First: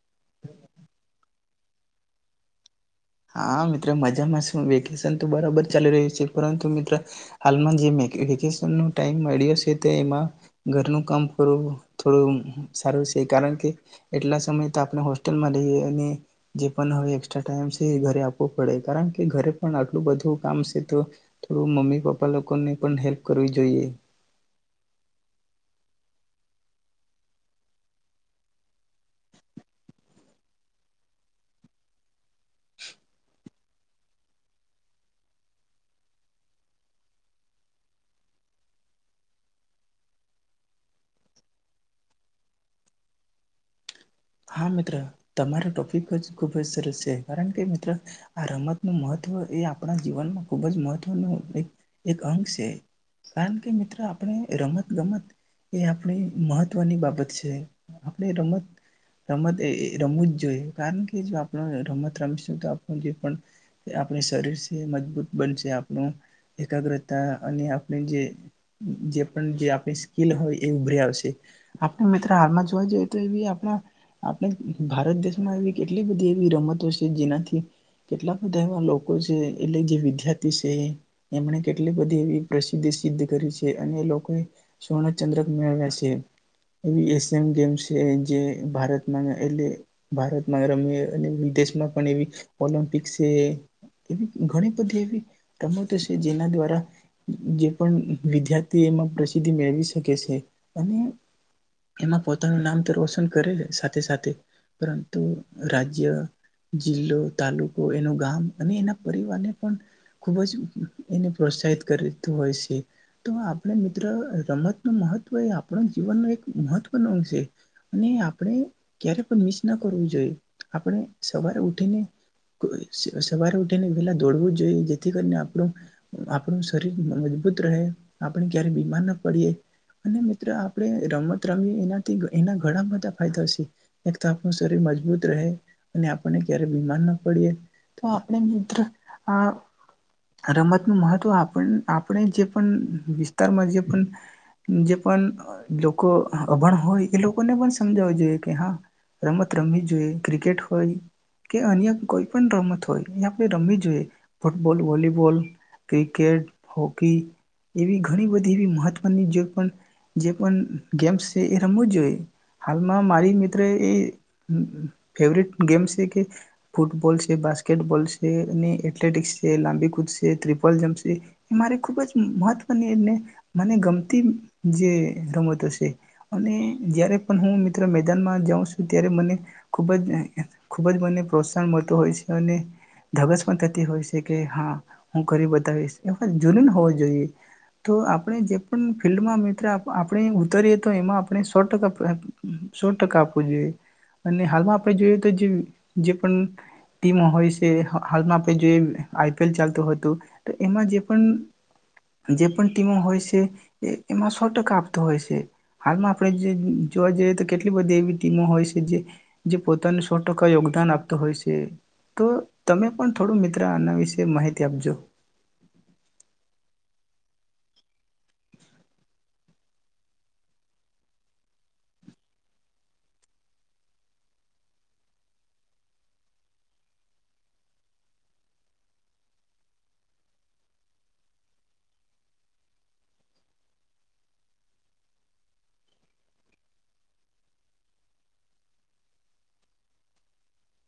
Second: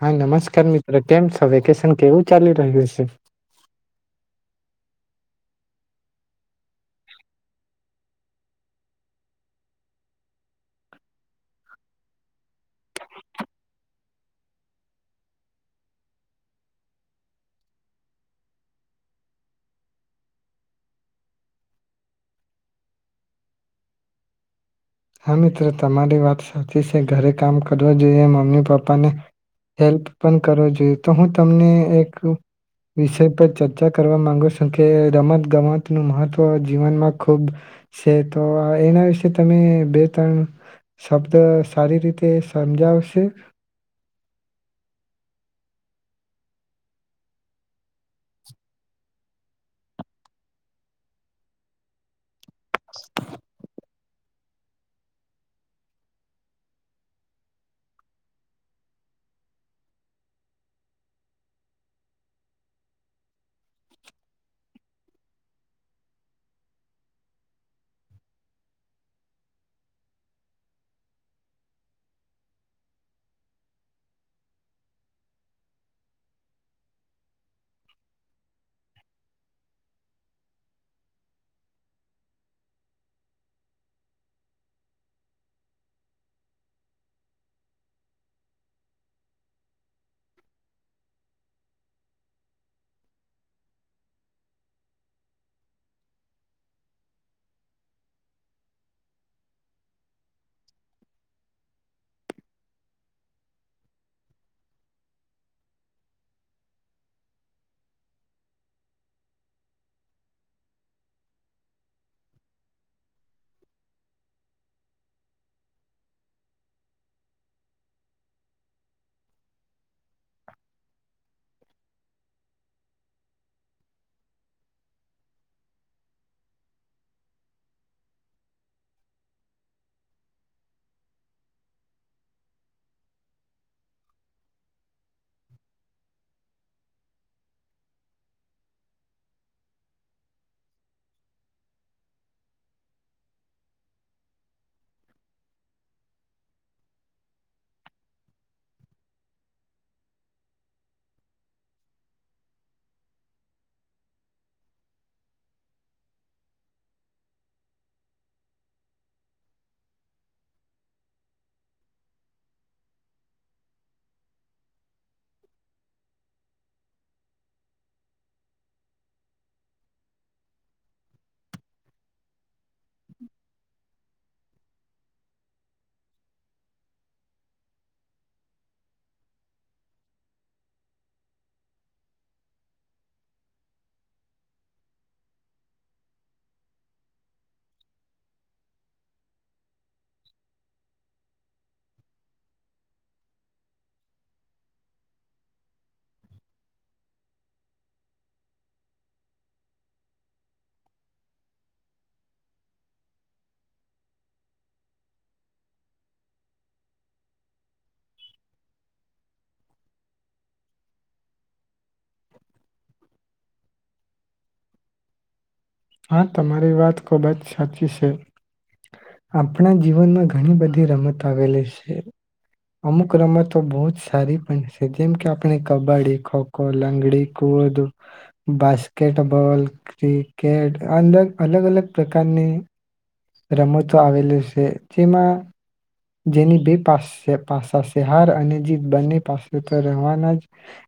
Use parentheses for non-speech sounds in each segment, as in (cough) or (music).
હા, નમસ્કાર મિત્ર. કેમ છે? વેકેશન કેવું ચાલી રહ્યું છે? હા, મિત્રો મજામાં શું વે કેશન તો બરાબર ચાલી રહ્યું છે પરંતુ મિત્ર હાલમાં જે વેકેશન નું ટાઈમ મળ્યો છે તે એમાં ઘરનું કામ કરવું થોડું સારું છે કારણ કે એટલા સમય તો આપણે હોસ્ટેલમાં રહીએ અને જે પણ હવે એસ્ટ્રા ટાઈમ સે એ ઘરે આપવો પડે કારણ કે ઘરે પણ આટલું બધું કામ છે તો થોડું મમ્મી પપ્પા લોકોને પણ હેલ્પ કરવી જોઈએ હા, મિત્રો તમારી વાત સાચી છે ઘરે કામ કરવું જોઈએ મમ્મી પપ્પાને હેલ્પ પણ કરવો જોઈએ તો હું તમને એક વિષય પર ચર્ચા કરવા માગું છું કે રમત ગમતનું મહત્ત્વ જીવનમાં ખૂબ છે તો એના વિશે તમે બે-ત્રણ શબ્દ સારી રીતે સમજાવશો? હા, મિત્ર તમારો ટોપિક જ ખૂબ જ સરસ છે કારણ કે મિત્ર આ રમત ન મહત્વ એ આપણા જીવનમાં ખૂબ જ મહત્વનું એક અંગ છે કારણ કે મિત્ર આપણે રમત ગમત એ આપણી મહત્વની બાબત છે આપણે રમત રમત એ રમવુ જ જોઈએ કારણ કે જો આપણ રમત રમીશું તો આપ જે આપ શરીર છે મજબૂત બનશે આપણું એકાગ્રતા અને આપણે જે પણ જે આપણી સ્કીલ હોય એ ઉભરી આવશે. આપણે મિત્ર હાલમાં જોવા જઈએ તો એ આપણા આપણે ભારત દેશમાં એવી કેટલી બધી એવી રમતો છે જેનાથી કેટલા બધા એવા લોકો છે એટલે જે વિદ્યાર્થી છે એમણે કેટલી બધી એવી પ્રસિદ્ધિ સિદ્ધ કરી છે અને એ લોકોએ સુવર્ણ ચંદ્રક મેળવ્યા છે એ એશિયન ગેમ્ છે જે ભારત એટલે ભારતમાં રમે અને વિદેશમાં પણ એવી ઓલમ્પિક છે એ ઘણી બધી એવી રમતો છે જેના દ્વારા જે પણ વિદ્યાર્થી એમાં પ્રસિદ્ધિ મેળવી શકે છે અને એમાં પોતાનું નામ તો રોશન કરી શકે સાથે પરંતુ રાજ્ય, જિલ્લો, તાલુકો એનું ગામ અને એના પરિવારને પણ ખુબ જ એને પ્રોત્સાહિત કરી દેતું હોય છે તો આપણે મિત્ર રમત ન મહત્વ એ આપણ જીવન ન એક મહત્વનો અંગ છે ને આપણે ક્યારે પણ મિસ ના કરવું જોઈએ આપણે સવારે ઉઠીને સવારે ઉઠીને પેલા દોડવું જોઈએ જેથી કરીને આપણું-આપણું શરીર મજબૂત રહે, આપણે ક્યારે બીમાર ના પડીએ અને મિત્ર આપણે રમત રમીએ એનાથી એના ઘણા બધા ફાયદા છે. એક તો આપું શરીર મજબૂત રહે અને આપણને ક્યારે બીમાર ના પડીએ તો આપણે મિત્ર આ રમત નું મહત્વ આપ આપણે જે પણ વિસ્તારમાં જે પણ જે પણ લોકો અભણ હોય એ લોકોને પણ સમજાવું જોઈએ કે હા રમત રમવી જોઈએ ક્રિકેટ હોય કે અન્ય કોઈ પણ રમત હોય એ આપણે રમવી જોઈએ. ફૂટબોલ, વોલીબોલ, ક્રિકેટ, હોકી એવી ઘણી બધી એ મહત્વની જે પણ જે પણ ગેમ્સ છે એ રમવાં જ જોઈએ હાલમાં મારી એ ફેવરટ ગેમ છે કે ફૂટબોલ છે, બાસ્કેટબોલ છે અને એથ્લેટિક્સ છે, લાંબી કૂદશે, ટ્રિપલ જમ્પ છે એ મારે ખૂબ જ મહત્વ અને એને મને ગમ તી જે રમતો છે અને જયારે પણ હું મિત્ર મેદાનમાં જાઉં છું ત્યારે મને ખૂબ જ ખૂબ જ મને પ્રોત્સાહન મળતું હોય છે અને ધગસ પણ થતી હોય છે કે હા, હું કરી બતાવીશ એ જૂનન હોવો જોઈએ તો આપણે જે પણ ફિલ્ડમાં મિત્ર આપણે ઉતારીએ તો એમાં આપણે સો ટકા પ્રત, સો ટકા જોઈએ, ને હાલમાં આપણે જોઈએ તો પણ ટીમો હોય છે હાલમાં આપણે જોઈ આઈ પી એલ ચાલતું હતું તો એમાં જે પણ-જે પણ ટીમો હોય છે એમાં સો ટકા આપતો હોય છે હાલમાં આપણે જે જોવા જઈએ તો કેટલી બધી એવી ટીમો હોય છે જે પોતાને સો ટકા યોગદાન આપતો હોય છે તો તમે પણ થોડું મિત્ર આના વિશે માહિતી આપજો. હા, તમારી વાત ખુબ જ સાચી છે આપણા જીવનમાં ઘણી બધી રમતો આવેલી છે. અમુક રમતો બહુ જ સારી પણ છે જેમ કે આપણે કબડ્ડી, ખોખો, લાંગડી, કુવ, બાસ્કેટબોલ કેટ અલગ-અલગ, અલગ પ્રકારની રમતો આવેલી છે જેમાં જેની બે પા પાસા છે હાર અને જીત, બંને પાસે તો રહેવાના જ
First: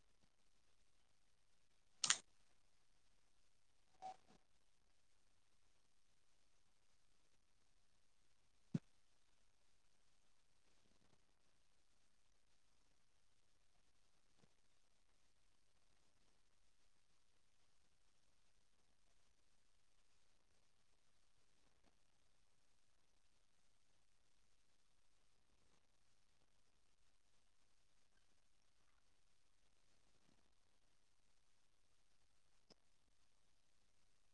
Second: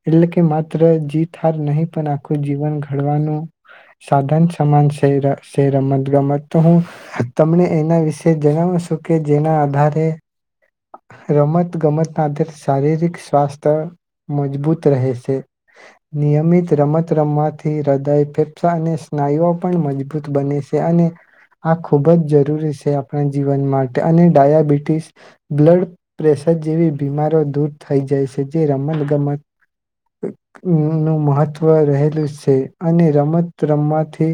એટલે કે માત્ર જીત હાર નહીં પણ આખું જીવન ઘડવાનું સાધન સમાન સે રમત ગમત તો હું તમને એના વિશે જણાવું છું કે જેના આધારે એ રમત ગમતના આધારે શારીરિક સ્વાસ્થ્ય મજબૂત રહે છે. નિયમિત રમત રમવાથી હૃદય, ફેફસા અને સ્નાયુઓ પણ મજબૂત બને છે અને આ ખૂબ જ જરૂરી છે આપણા જીવન માટે અને ડાયાબિટીસ બ્લડ પ્રેશર જેવી બીમારી દૂર થઈ જાય છે જે રમત ગમત નું મહત્વ રહેલું છે અને રમત રમવાથી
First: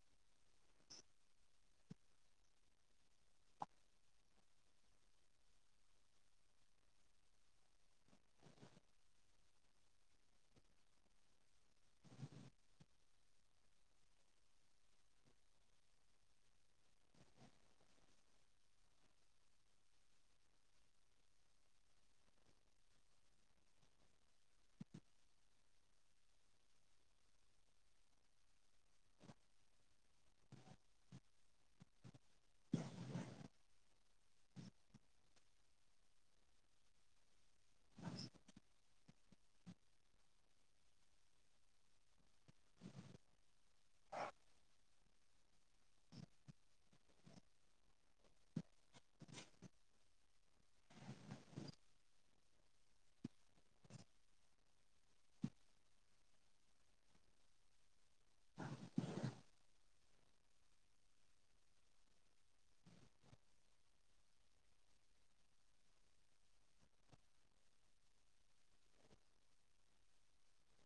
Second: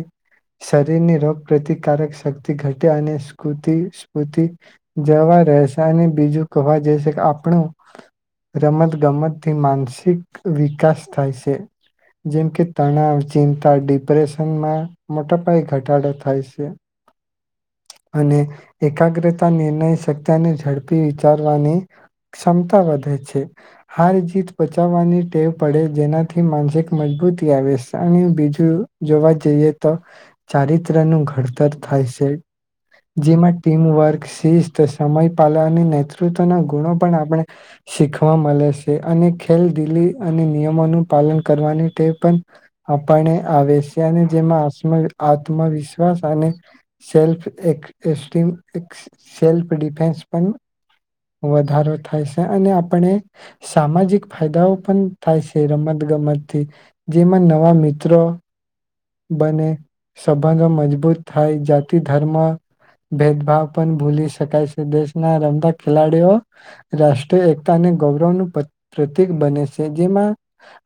શરીરની રોગ પ્રતિકારક શક્તિ ઘટે અને સ્કૂતિ સ્ફૂર્તિ જવા રહેશે અને બીજું કવા જ છે કે આપણું રમત ગમતથી માનસિક વિકાસ થાય છે જેમ કે તણાવ, ચિંતા, ડિપ્રેશનમાં મોટા પાયે ઘટાડો થાય છે અને એકાગ્રતા નિર્ણય શકતાને ઝડપી વિચારવાની ક્ષમતા વધે છે. હાર જીત બચાવવાની ટેવ પડે જેનાથી માનસિક મજબૂતી આવે બીજું જોવા જઈએ તો ચારિત્ર નું ઘડતર થાય છે. જેમાં ટીમવર્ક, શિસ્ત, સમય પાલા ની નેતૃત્વના ગુણો પણ આપણે શીખવા મળે છે અને ખેલ દિલી અને નિયમોનું પાલન કરવાની ટેવ પણ આપને આવે છે અને જેમાં આત્સા-આત્મવિશ્વાસ અને સેલ્ફ એડ ટેક્સિમ સેલ્ફ ડિફેન્સ પણ વધારો થાય છે, અને આપણે સામાજિક ફાયદાઓ પણ થાય છે, રમત ગમતથી જેમાં નવા મિત્રો બને, સંબંધો મજબૂત થાય, જાતિ ધર્મ ભેદભાવ પણ ભૂલી શકાય છે, દેશ ના રમતા ખેલાડીઓ રાષ્ટ્રીય એકતા અને ગૌરવનું પ્રતિક બને છે જેમાં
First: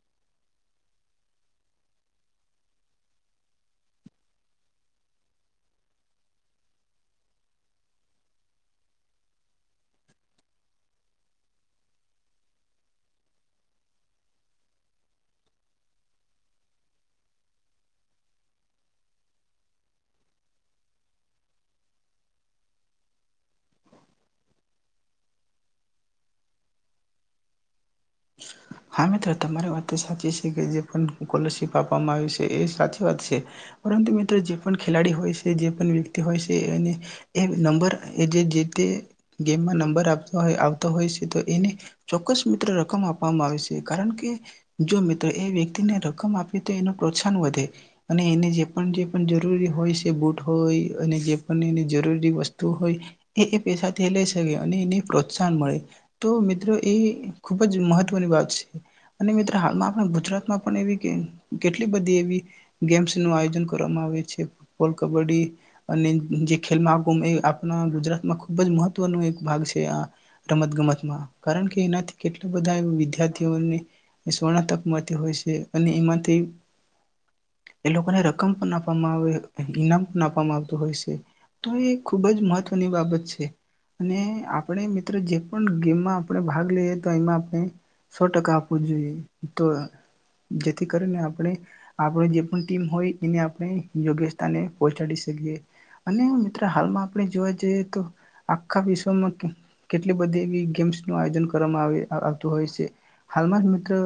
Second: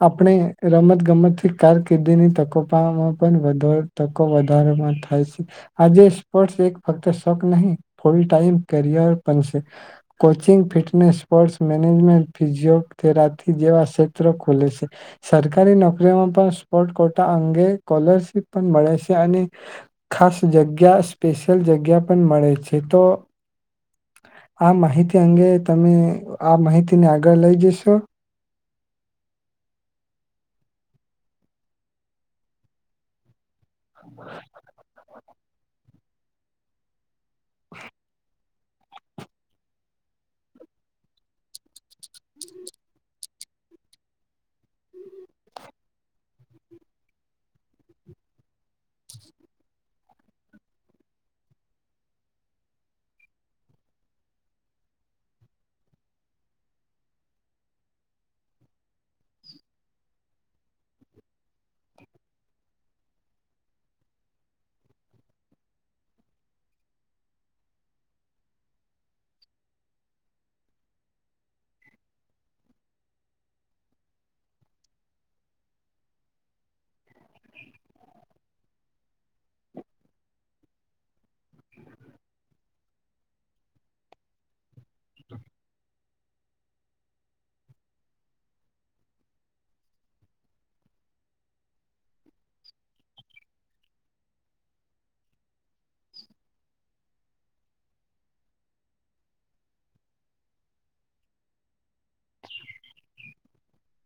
આપણે રમત ગમતથી કારકિર્દીની તકો માં પણ વાડોર તકો વધારામાં થાય છે. આજે સ્પોર્ટ એક ફક્ત શોખ નહી full time career (unintelligible) coaching, fitness, sports management, physiotherapy જેવા ક્ષેત્ર ખુલે છે સરકારી નોકરીમાં પણ સ્પોટ કોટા અંગે સ્કોલરશીપ પણ મળે છે અને ખાસ જગ્યા સ્પેશિયલ જગ્યા પણ મળે છે તો આ માહિતી અંગે તમે આ માહિતીને આગળ લઈ જશો? હા, મિત્રો તમારી વાત સાચી છે કે જે પણ સ્કોલરશીપ આપવામાં આવી છે એ સાચી વાત છે પરંતુ મિત્ર જે પણ ખેલાડી હોય છે જે પણ વ્યક્તિ હોય છે એને એ નંબર એ જે-જે એ ગેમમાં નંબર આપવા આવતો હોય છે તો એને ચોક્કસ મિત્ર (unintelligible) આપવામાં આવે છે કારણ કે જો મિત્રો એ વ્યક્તિને રકમ આપી તો એનું પ્રોત્સાહન વધે અને એને જે પણ જે પણ જરૂરી હોય છે બૂટ હોય અને જે પણ એ જરૂરી વસ્તુ હોય એ એ પૈસાથી લઈ શકે અને એને પ્રોત્સાહન મળે તો મિત્રો એ ખૂબ જ મહત્વની વાત છે અને મિત્ર હાલમાં આપણા ગુજરાતમાં પણ એવી કે-કેટલી બધી એવી ગેમ્સ નું આયોજન કરવામાં આવે છે. ફૂટબોલ, કબડ્ડી અને જે ખેલમાં એ આપણા ગુજરાતમાં ખૂબ જ મહત્વનો એક ભાગ છે આ રમત ગમતમાં કારણ કે એનાથી કેટલા બધા વિદ્યાર્થીઓને સ્વર્ણ તક મળતી હોય છે અને એમાંથી એ લોકોને રકમ પણ આપવામાં આવે ઈનામ પણ આપવામાં આવતું હોય છે તો એ ખૂબ જ મહત્વની બાબત છે અને આપણે મિત્રો જે પણ ગેમમાં આપણે ભાગ લઈએ (unintelligible) માં આપણે સો ટકા આપવું જોઈએ તો જેથી કરીને આપણે-આપણે જે પણ ટીમ હોય એને આપણે યોગ્ય સ્થાને પહોંચાડી શકીએ અને મિત્ર હાલમાં આપણે જોવા જઈએ તો આખા વિશ્વમાં કેટલી બધી એવી ગેમ્સ નું આયોજન કરવામાં આવે આવતું હોય છે, હાલમાં મિત્ર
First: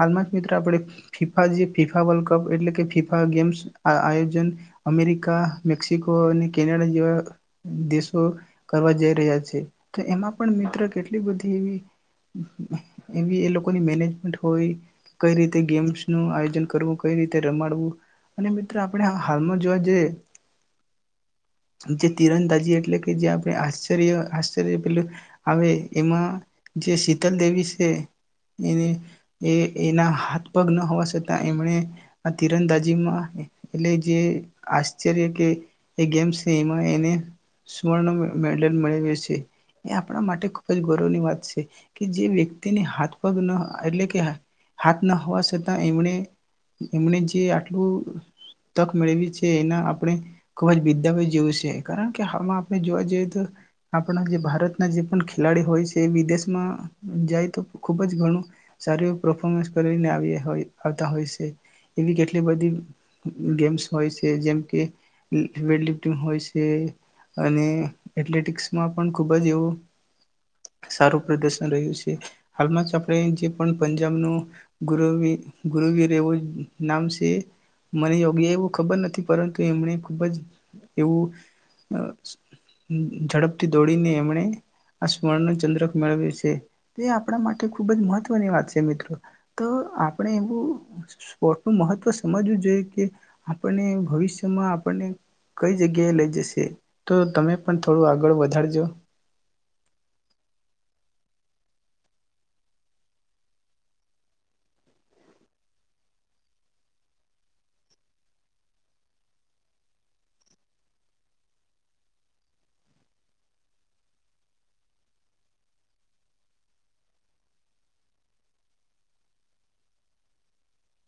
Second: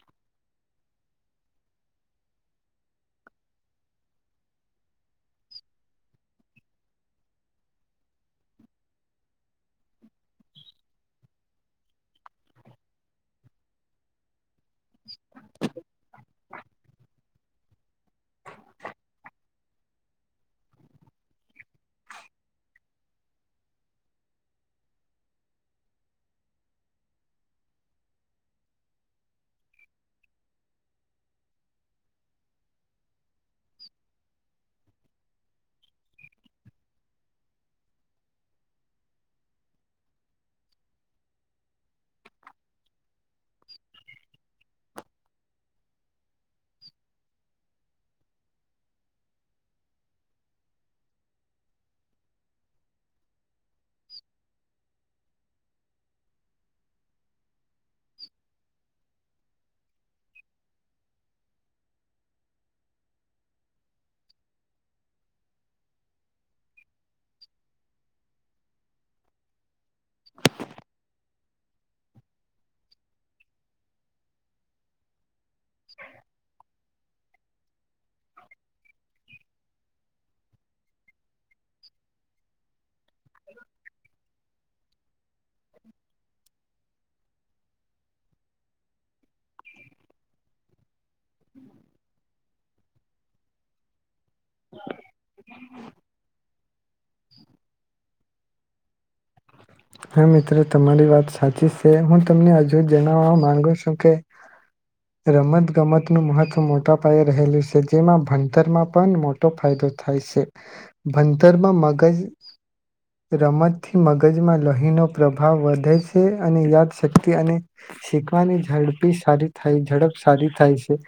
હાલમાં મિત્ર આપણે ફીફા જે ફીફા વર્લ્ડ કપ એટલે કે ફીફા ગેમ્સ આયોજન અમેરિકા, મેક્સિકો અને કેનેડા જેવા દેશો કરવા જઈ રહ્યા છે તો એમાં પણ મિત્ર કેટલી બધી એવી એવી એ લોકોની મેનેજમેન્ટ કોઈ કઈ રીતે ગેમ્સ નું કરવું કઈ રીતે રમાડવું, અને મિત્ર આપણે હાલમાં જોવા જઈએ જે તિરંદાજી એટલે કે જે આપણે આશ્ચર્ય આશ્ચર્ય પેલે આવે એમાં જે શીતલ દેવી છે, એને એ એના હાથ પગ ન હોવા છતાં એમણે આ તીરંદાજીમાં એટલે જે આશ્ચર્ય કે એ ગેમ્ છે, એમાં એને સુવર્ણ મેડલ મેળવ્યો છે, એ આપણા માટે ખૂબ જ ગૌરવની વાત છે. કે જે વ્યક્તિને હાથ પગ ન એટલે કે હાથ ના હોવા છતાં, એમને એમને જે આટલું તક મેળવી છે એના આપણે ખુબ જ બિદાવ જેવું છે, કારણ કે હમાં આપણે જોવા જઈએ તો આપણા જે ભારતના જે પણ ખેલાડી હોય છે એ વિદેશ જાય તો ખુબ જ ઘણું સાર એવું પરફોર્મન્સ કરીને આવતા હોય છે, એવી કેટલી બધી ગેમ્સ હોય છે, જેમ કે વેટ લિફ્ટિંગ હોય છે, અને એથ્લેટિકસમાં પણ ખુબ જ એવ શારુ પ્રદર્શન રહ્યું છે, હાલમાં જ આપણે જે પણ પંજાબનું ગુર ગુરુવી રેવો નામ સ મને યોગી એવું ખબર નથી, પરંતુ એમણે ખુબ જ એવું અ ઝડપથી દોડીને એમણે આ સ્વર્ણ ચંદ્ર મેળ છે, તે આપણા માટે ખુબ જ મહત્વની વાત છે, મિત્ર તો આપણે એવું સ્પોર્ટ નું મહત્વ સમજવું જોઈએ. કે આપણને ભવિષ્ય મા આપણને કઈ જગ્યાએ લઈ જશે, તો તમે પણ થોડું આગળ વધારજો. હા મિત્રો તમારી વાત સાચી છે, હું તમને હજુ જણાવવા માંગુ છું કે રમત ગમત નું મહત્વ મોટા પાયે રહેલું છે, જેમાં ભણતરમાં પણ મોટો ફાયદો થાય છે, ભણતરમાં મગજ રમતથી મગજમાં લોહીનો પ્રભાવ વધે છે, અને યાદશક્તિ અને શીખવાની ઝડપી સારી થાય ઝડપ સારી થાય છે.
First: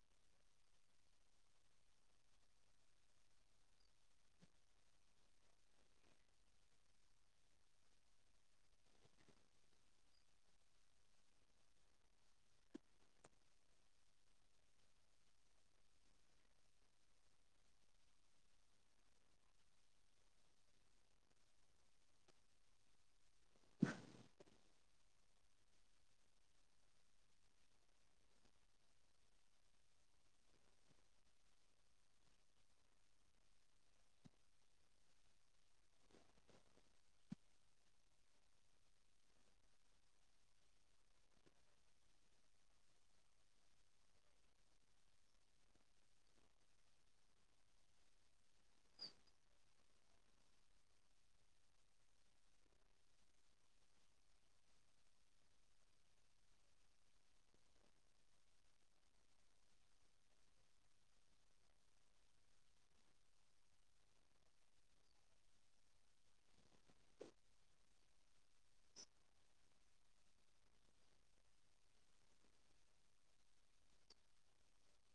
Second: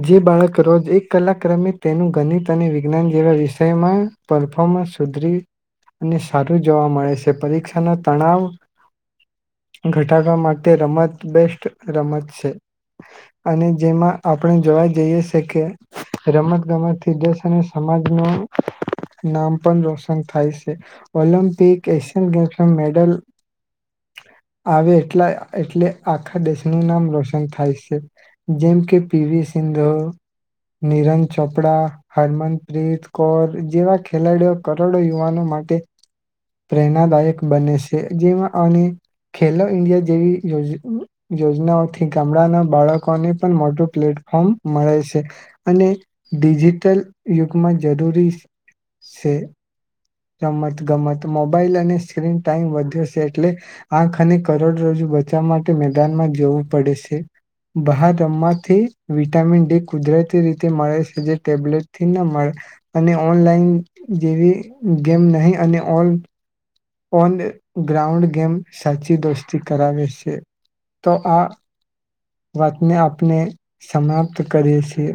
જે બાળક રોજ એક કલા ક્રમે તેનું ગણિત અને વિજ્ઞાન જેવા વિષમાં પરફોમન્સ સુધરી, અને સારું જોવા મળે છે પરીક્ષા આના તણાવ ઘટાડવા માટે રમત બેસ્ટ રમત છે. અને જેમાં આપણે જોવા જઈએ છે કે રમત ગમતથી દેશ અને સમાજ નો નામ પણ રોશન થાય છે. ઓલમ્પિક એશિયન ગેમ મેડલ આવે એટલા એટલે આખા દેશનું નામ રોશન થાય છે. જેમ કે પીવી સિંધુ, નીરન ચોપડા, હરમનપ્રીત કૌર જેવા ખેલાડીઓ કરોડો યુવાનો માટે પ્રેરણાદાયક બને છે. જેમાં અને ખેલો ઈન્ડિયા જેવી યો યોજનાઓથી ગામડાના બાળકોને પણ મોટું પ્લેટફોર્મ મળે છે. અને ડિજિટલ યુગમાં જરૂરી સે. રમત ગમત મોબાઈલ અને સ્ક્રીન ટાઈમ વધ્યો છે, એટલે આંખ અને કરોડ રજુ બચવા માટે મેદાનમાં જવું પડે સે. બહાર રમવાથી વિટામિન ડી કુદરતી રીતે મળે સે, જે ટેબલેટથી ન મળે અને ઓનલાઈન જેવી ગેમ નહી અને ઓન ઓન ગ્રાઉન્ડ ગેમ સાચી દોસ્તી કરાવે છે તો આ વાતને આપને સમાપ્ત કરે છે.